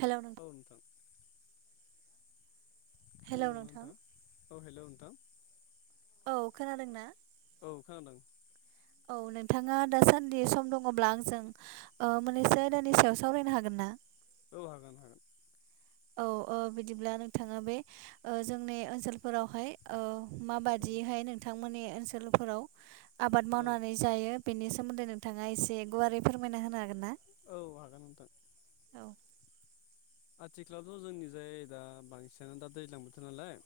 Hello नोंथां। औ नोंथां। हेलौ नोंथां। औ हेलौ नोंथां। औ खोनादों ना? औ खोनादों। औ नोंथाङा दासान्दि सम दङब्ला आंजों ओ माननौसो आयदानि सायाव सावरायनो हागोन ना? औ हागोन नोंथां। औ ओ बिदिब्ला नोंथाङा बे ओ जोंनि ओनसोलफोरावहाय ओ औ माबादिहाय नोंथांमोननि ओनसोलफोराव आबाद औ मावनानै जायो बेनि सोमोन्दै नोंथाङा एसे गुवारै फोरमायना होनो हागोन ना। औ हागोन नोंथां। औ। आथिखालावथ' जोंनि जाय दा बांसिनानो दा दैज्लां बोथोर नालाय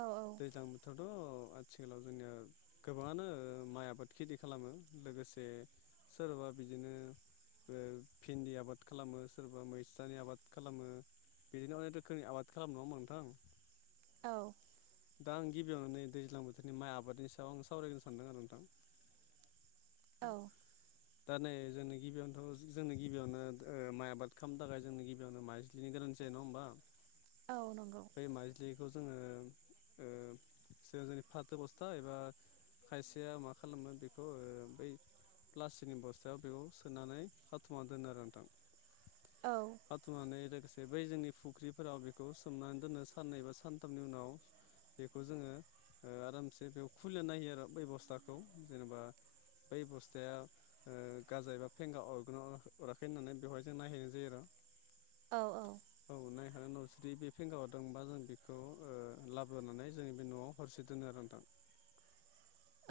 औ दैज्लां बोथोर थ' आथिखालाव जोंनिया गोबाङानो माइ आबाद खेथि खालामो लोगोसे सोरबा बिदिनो ओ भिन्दि आबाद खालामो सोरबा मैस्थानि आबाद खालामो। बिदिनो अनेक रोखोमनि आबाद खालाम नङा होनबा नोंथां? औ। दा आं गिबियावनो नै दैज्लां बोथोरनि माइ आबादनि सायाव आं सावरायगोनो सानदों आरो नोंथां। औ। दा नै जोंनि गिबियावनोथ' जोंनि गिबियावनो ओ माइ आबाद खालामनो थाखाय जोंनि गिबियावनो माइ नि गोनां जायो नङा होनबा? औ नंगौ। बे माइजलिखौ जोङो ओ ज जोंनि फाथो बस्था एबा खायसेया मा खालामो बेखौ ओ बै प्लास्टिकनि बस्थायाव बेखौ सोनानै खाथुमना दोनो आरो नोंथां। औ। खाथुमनानै लोगोसे बै जोंनि फुख्रिफोराव बेखौ सोमनानै दोनो साननै बा सानथामनि उनाव बेखौ जोङो ओ आरामसे बेयाव खुलिना नायो आरो बे ब'स्थाखौ जेनेबा बै बस्थाया। ओ-गाजा एबा फेंगा अरग-अराखै होननानै बेवहाय जों नायहैनाय जायो आरो। औ औ नायखांनायनि उनाव जुदि बे फेंगा हरदोंबावा जों बेखौ लाब [unintelligible] बोनानै जोंनि बे न'आव हरसे दोनो आरो नोंथां।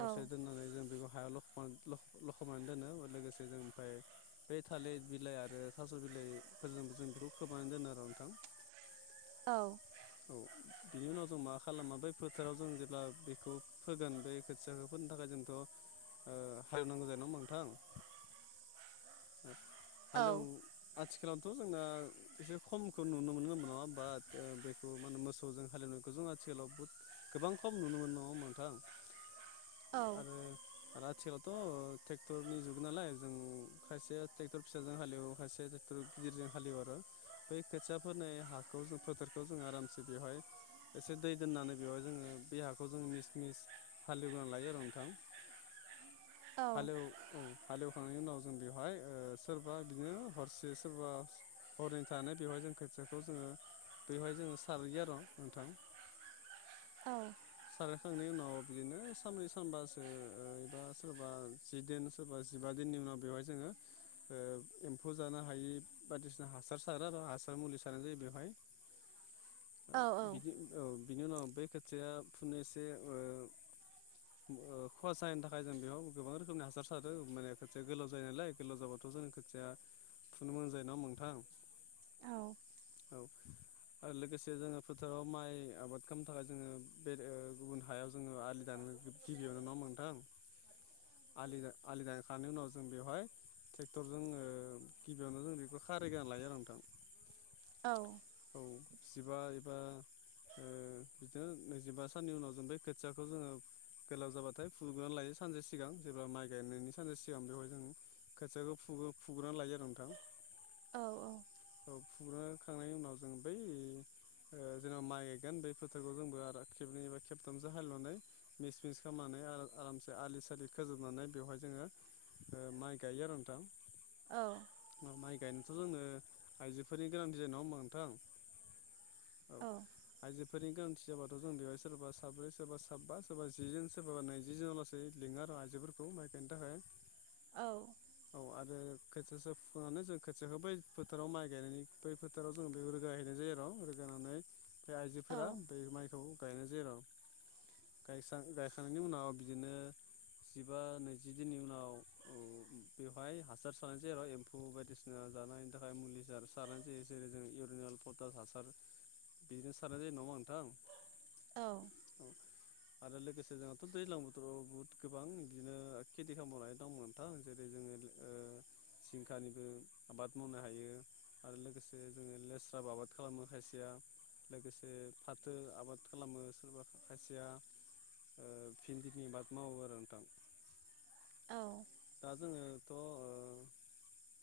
औ दोननानै जों बेखौ हायाव ल' लखमनानै दोनो लोगोसे जों ओमफाय बे थालिर बिलाइ आरो थास' बिलाइफोरजोंबो जों बेखौ खोमानानै दोनो आर नोंथां औ औ बिनि उनाव जमा खालामा बै फोथाराव जों जेब्ला बेखौ फोगोन बै खोथियाखौ फोनो थाखाय जोंथ' ओ-हालेवनांगौ जायो नङा होनबा नोंथां। औ हालेव आथिखालावथ' जोंना एसे खमखौ नुनो मोनगोन नङा होनबा? बाट बेखौ मा होनो मोसौजों हालेवनो खौ जों आथिखालाव बहुथ गोबां खम नुनो मोनो नङा होनबा नोंथां। औ आरो आथिखाल थ' ट्रेक्टरनि जुग नालाय जों खायसे ट्रेक्टर फिसाजों हालेवो खायसे थर गिदिरजों हालेवरो बै खोथिया फोनाय हाखौ जों फोथारखौ जों आरामसे बेवहाय एसे दै दोननानै बेवहाय जोङो बे हाखौ जों मिस मिस हालेव ग्रोना लायो आरो नोंथां। [unintelligible] हालेव औ हालेवखांनायनि उनाव जों बेवहाय ओ-सोरबा बिदिनो हरसे सोरबा हरनै थानाय बेवहाय जों खोथियाखौ जोङो बेवहाय जोङो सारहैयो आर' नोंथां। औ सारायखांनायनि उनाव बिदिनो सानब्रै सानबासो ओ-एबा सोरबा जि दिन सोरबा जिबा दिननि उनाव बेवहाय जोङो। ओ-एम्फौ जानो हायि बायदिसिना हासार सारो आरो हासार मुलि सारनाय जायो बेवहाय। [unintelligible] ओ-बिदि औ बिनि उनाव बै खोथियाया फुनो एसे ओ- खहा जाहैनि थाखाय जों बेयाव गोबां रोखोमनि हासार सारो माने खोथिया गोलाव जायो नालाय। गोलाव जाबाथ' जों खोथिाया थुनो मोजां जायोना नङा होनबा नोंथां? औ औ ओ-लोगोसे जोङो फोथाराव माइ आबाद खालामनो थाखाय जोङो बे ओ- गुबुन हायाव जोङो आलि दानो गिबियावनो नङा होनबा नोंथां। [unintelligible] आलि-आलि दानखांनायनि उनाव जों बेवहाय ट्रेक्टर जोङो गिबियावनो जों बेखौ खारिगोरना लायो आरो नोंथां। औ औ जिबा एबा [unintelligible] बिदिनो नैजिबा साननि उनाव जों बे खोथियाखौ जोङो गोलाव जाबाथाय फुग्रोनानै लायो सानसे सिगां जेब्ला माइ गायनायनि सानसे सिगां बेवहाय जों खोथियाखौ [unintelligible] फुग्रोनानै लायो आरो नोंथां। औ औ फुग्रोखांनायनि उनाव जों बै ओ जोंहा माइ गोन बेै फोथारखौ जोंबो आरो खेबनैबा खेबथामसो हालेवनानै मिस मिस खालामनानै [unintelligible] आरामसे आलि सालि खोजोबनानै बेवहाय जोङो ओ माइ गायो आरो नोंथां। औ माइ गायनोथ' जोंङो आइजोफोरनि गोनांथि जायो नङा होनबा नोंथां औ। फोरनि गोनांथि जाबाथ' जों बेवहाय सोरबा साब्रै सोरबा साबा सोरबा जि जोन सोरबा नैजि जनाव लासै [unintelligible] माइ गायनो थाखाय औ आरो खोथिया सो फुखांनानै जों खोथियाखौ बै फोथाराव माइ गायनायनि बै फोथाराव जोंङो बे रोगाहैनाय जायो र' रोगानानै जा औ आइजोफोरा बे माइखौ गायनाय जायो र'। गायसां-गायखांनायनि उनाव बिदिनो जिबा नैजि दिननि उनाव औ बेवहाय हासार सारनोसै आरो एम्फौ बायदिसिना जानायनि थाखाय मुलि सा सारनाय जायो जेरै जों इउरिनाल पटास हासार बिदिनो सारनाय जायो नङा होमबा नोंथां। औ। औ आरो लोगोसे जोंहाथ' दैज्लां बोथोराव बहुथ गोबां बिदिनो खेथि खालाम बावनाय दंमोन। [inaudible] जिंखानिबो आबाद मावनो हायो। आरो लोगोसे जोङो लेस्राबो आबाद खालामो खायसेया लोगोसे फाथो आबाद खालामो सोरबा खायसेया ओ भिनदिनि बाद मावो आरो नोंथां। दा जोङोथ' ओ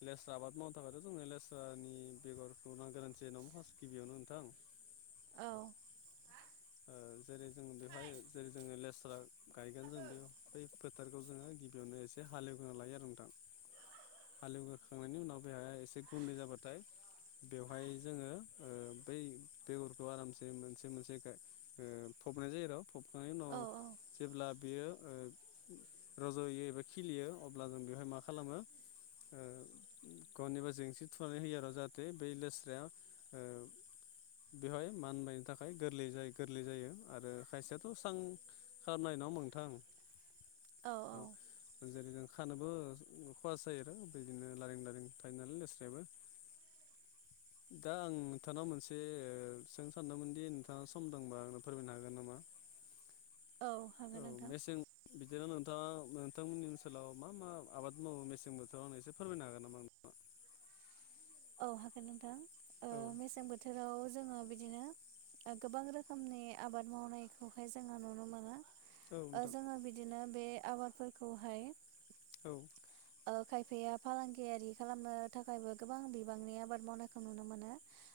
लेस्रा आबाद मावनो थाखायथ' जोंनो लेस्रानि बेगरखौ नांगो गोनांथि जायो नङा होमबा फार्स्ट गिबियावनो नोंथां औ। ओ जेरै जोङो बेवहाय जेरै जोङो लेस्रा गायगोन जों बे बै फोथारखौ जोङो गिबियावनो एसे हालेवग्रोना लायो आरो नोंथां। हालेवहोखांनायनि उनाव बे हाया एसे गुन्दै जाबाथाय बेवहाय जोङो ओ बै बेगरखौ आरामसे मोनसे मोनसे गाय ओ फबनाय जायो र' फबखांनायनि उनाव औ जेब्ला बेयो ओ रज'यो एबा खिलियो अब्ला जों बेवहाय मा खालामो ओ गनिबा जेंसि थुनानै होयो आरो जाहाथे बै लेस्राया ओ बेवहाय मानबायनो थाखाय गोरलै जाय गोरलै जायो आरो खायसेयाथ' सां खालामनाय नङा मोनथां। औ औ जेरै जों खानोबो खहासो जायो आरो बिदिनो लारिें लारिं थायो नालाय लेस्रायाबो दा आं नोंथांनाव मोनसे ओ सों सानदोंमोनदि नोंथाङा सम दंबा आंनो फोरमायनो हागोन नामा औ औ हागोन नोंथां मेसें बिदिनो नोंथाङा नोंथांमोननि ओनसोलाव मा मा आबाद मावो मेसें बोथोराव आंनो एसे फोरमायनो हागोन नामा नोंथाङा। औ हागोन नोंथां ओ औ मेसें बोथोराव जोङो बिदिनो ओ गोबां रोखोमनि आबाद मावनायखौहाय जोङो नुनो मोनो औ ओ नोंथां जोङो बि दिनो बे आबादफोरखौहाय औ। ओ खायफाया फालांगियारि खालामनो थाखायबो गोबां बांनि आबाद मावनायखौ नुनो मोनो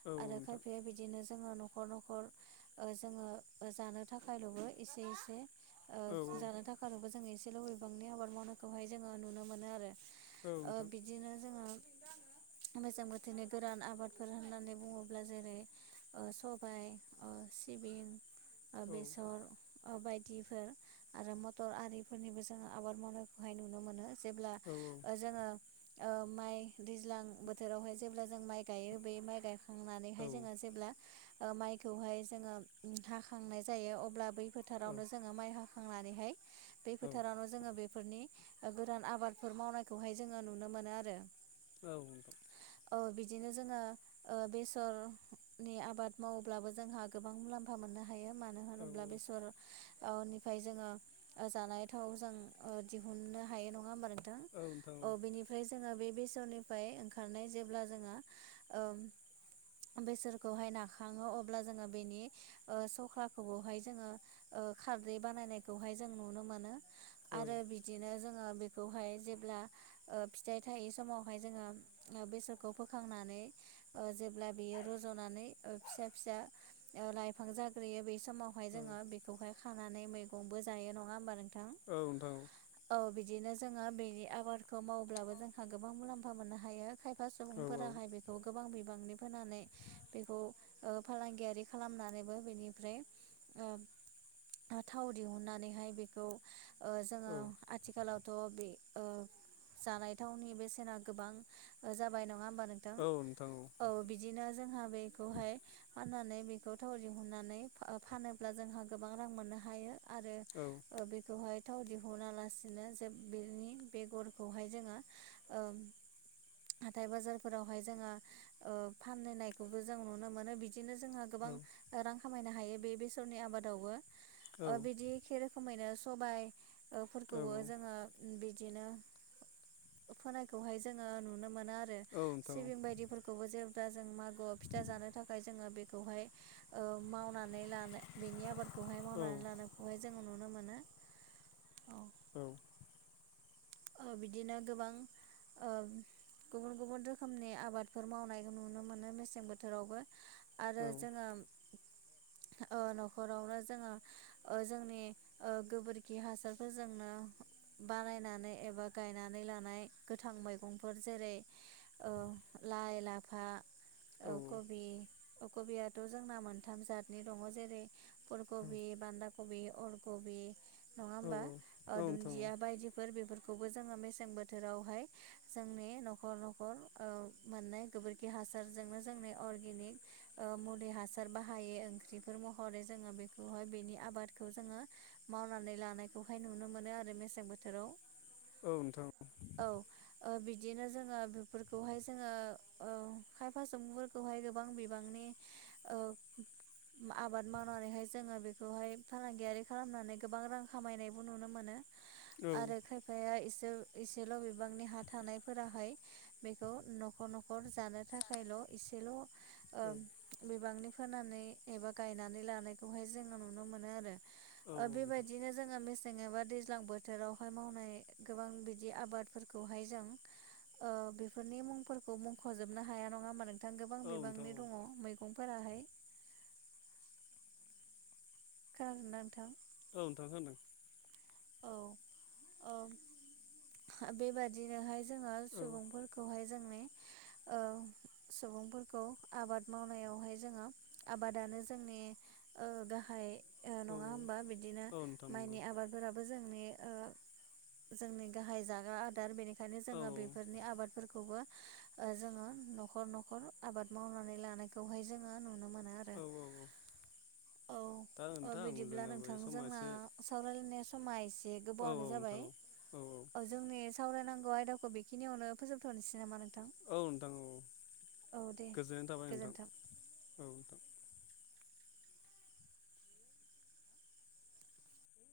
औ आरो नोंथां खायफाया बिदिनो जोङो न'खर न'खर ओ जोङो जानो थाखायल'बो एसे एसे औ ओ जानो थाखारबो जोङो एसेल' बिबांनि आबाद मावनायखौहाय जोङो नुनो मोनो आरो। औ नोंथां ओ बिदिनो जोङो मोजां बोथोरनि गोरान आबादफोर होननानै बुङोब्ला जेरै ओ सबाय ओ सिबिं ओ औ बेसर बायदिफोर आरो मटर आरिफोरनिबो जोङो आबाद मावनायखौहाय नुनो मोनो जेब्ला औ औ ओ जोङो ओ माइ दैज्लां बोथोरावहाय जेब्ला जों माइ गायो बे माइ गाय औ खांनानैहाय जोङो जेब्ला ओ माइखौहाय जोङो हाखांनाय जायो अब्ला बै फोथारावनो जोङो माइ हाखांनानैहाय बे फोथारावनो जोङो बेफोरनि गोदान आबादफोर मावनायखौहाय जोङो नुनो मोनो आरो औ नोंथां औ बिदिनो जोङो बेसरनि आबाद मावोब्लाबो जोंहा गोबां मुलाम फा मोननो हायो मानो औ होनोब्ला औ बेसर निफ्राय जोङो जानाय थाव जों दिहुननो हायो नङा होमबा औ नोंथां औ बिनिफाय जोङो बे बेसरनिफाय ओं खारनाय जेब्ला जोङो ओं बैसोरखौहाय नाखाङो अब्ला जोङो बेनि ओ सख्लाखौबोहाय जोङो ओ खारदै बानायनायखौहाय जों नुनो मोनो औ आरो बिदिनो जोङो बेखौहाय जेब्ला ओ फिथाइ थायि समावहाय जोङो बेसरखौ फोखांनानै ओ जेब्ला बेयो रज'नानै फिसा फिसा लाइफां जाग्रोयो बे समाव बेहाय औ जोङो बेखौहाय खानानै मैगंबो जायो नङा होमबा नोंथां औ नोंथां औ औ बिदिनो जोङो बेनि आबादखौ मावब्लाबो जोंहा गोबां मुलाम्फा मोननो हायो खायफा औ सुबुंफोराहाय बेखौ गोबां बिबांनि फोनानै बेखौ ओ फालांगियारि खालामनानैबो बेनिफ्राय ओ थाव दिहुननानैहाय बेखौ ओ जोङो औ आथिखालावथ' बे ओ जानाय थावनि बेसेना गोबां जाबाय नङा होमबा नोंथां औ नोंथां औ बिदिनो जोंहा बेखौहाय फाननानै बेखौ थाव दिहुननानै फानोब्ला जोंहा गोबां रां मोननो हायो आरो औ बेखौहाय थाव दिहुना लासिनो जे बेनि बेगरखौहाय जोङो ओम हाथाय बाजारफोरावहाय जोङो ओ फाननो नायखौबो जों नुनो मोनो बि बिदिनो जोङो गोबां औ रां खामायनो हायो बे बेसरनि आबादावबो औ ओ बिदि एखे रोखोमैनो औ सबायफोरखौबो जोङो बिदिनो फोनायखौहाय जोङो नुनो मोनो आरो नोंथां सिबिं बायदिफोर बेखौबो जेब्ला जों मागोआव फिथा जानो थाखाय जोङो बेखौहाय ओ मावनानै नै लानाय बेनि आबादखौहाय औ मावनानै लानायखौहाय जों नुनो मोनो औ औ ओ बिदिनो गोबां ओं गुबुन गुबुन रोखोमनि आबादफोर मावनायखौ नुनो मोनो मेसें बोथोरावबो आरो जोङो ओ न'खरावनो जोङो ओ जोंनि गोबोरखि हासारफोरजोंनो बानायनानै एबा गायनानै लानाय गोथां मैगंफोर जेरै औ लाइ लाफा औ कबि कबियाथ' जोंना मोनथाम जातनि दङ' जेरै फुलकबि बान्दा कबि अल कबि नङा औ होमबा औ नोंथां औ नोंथां औ नोंथां दुन्दिया बायदि फोर बेफोर खौबो जोङो मेसें बोथोरावहाय जोंनि न'खर न'खर ओ मोननाय गोबोर खि हासारजोंनो जोंनि अर्गेनिक ओ मुलि हासार बाहाय ओंख्रिफोर महरै जोङो बेखौहाय बेनि आबादखौ जोङो मावनानै लानायखौहाय नुनो मोनो आरो मेसें बोथोराव औ नोंथां औ ओ बिदिनो जोङो बेफोरखौहाय जोङो ओ खायफासुमुफोरखौहाय गोबां बिबांनि औ आबाद मावनानैहाय जोङो बेखौहाय फालांगियारि खालामनानै गोबां रां खामायनायबो नुनो मोनो। औ आरो नोंथां खायफाया एसे इसेल' बिबांनि हा थानायफोराहाय बेखौ न'खर न'खर जानो थाखायल' इसेल' बिबांनि फोनानै एबा गायनानै लानायखौहाय जोङो नुनो मोनो आरो। ओ बेबायदिनो जोङो मेसें एबा दैज्लां बोथोरावहाय मावनाय गोबां बिदि आबादफोरखौहाय जों ओ बेफोरनि मुंफोरखौ मुंख'जोबनो हाया नङा मान ने गोबां खोनादों बिबांनि दङ औ मैगंफोराहाय खोनादों ना नोंथां? औ नोंथां खोनादों औ औ बेबादिनोहाय जोङो सुबुंफोरखौहाय जोंनि ओ सुबुंफोरखौ आबाद मावनायावहाय जोङो आबादानो जोंनि ओ गाहाय नङा होमबा बिदिनो औ नोंथां नंगौ माइनि आबादफोराबो जोंनि ओ जोंनि गाहाय जाग्रा आदार बेनिखायनो औ जोङो बेफोरनि आबाद फोरखौबो जोङो न'खर न'खर आबाद मावनानै लानायखौहाय जोङो नुनो मोनो। औ औ दा औ नोंथां बिदिब्ला जोंनाबो नोंथां समा जोंना एसे सावरायलायनाय समा एसे औ औ गोबावानो जाबाय नोंथां औ औ जोंनि सावरायनांगौ आयदाखौ बेखिनियावनो फोजोबथ'नोसै नामा नोंथां? औ नोंथां औ औ दे गोजोननाय थाबाय नोंथां गोजोन्थों। औ नोंथां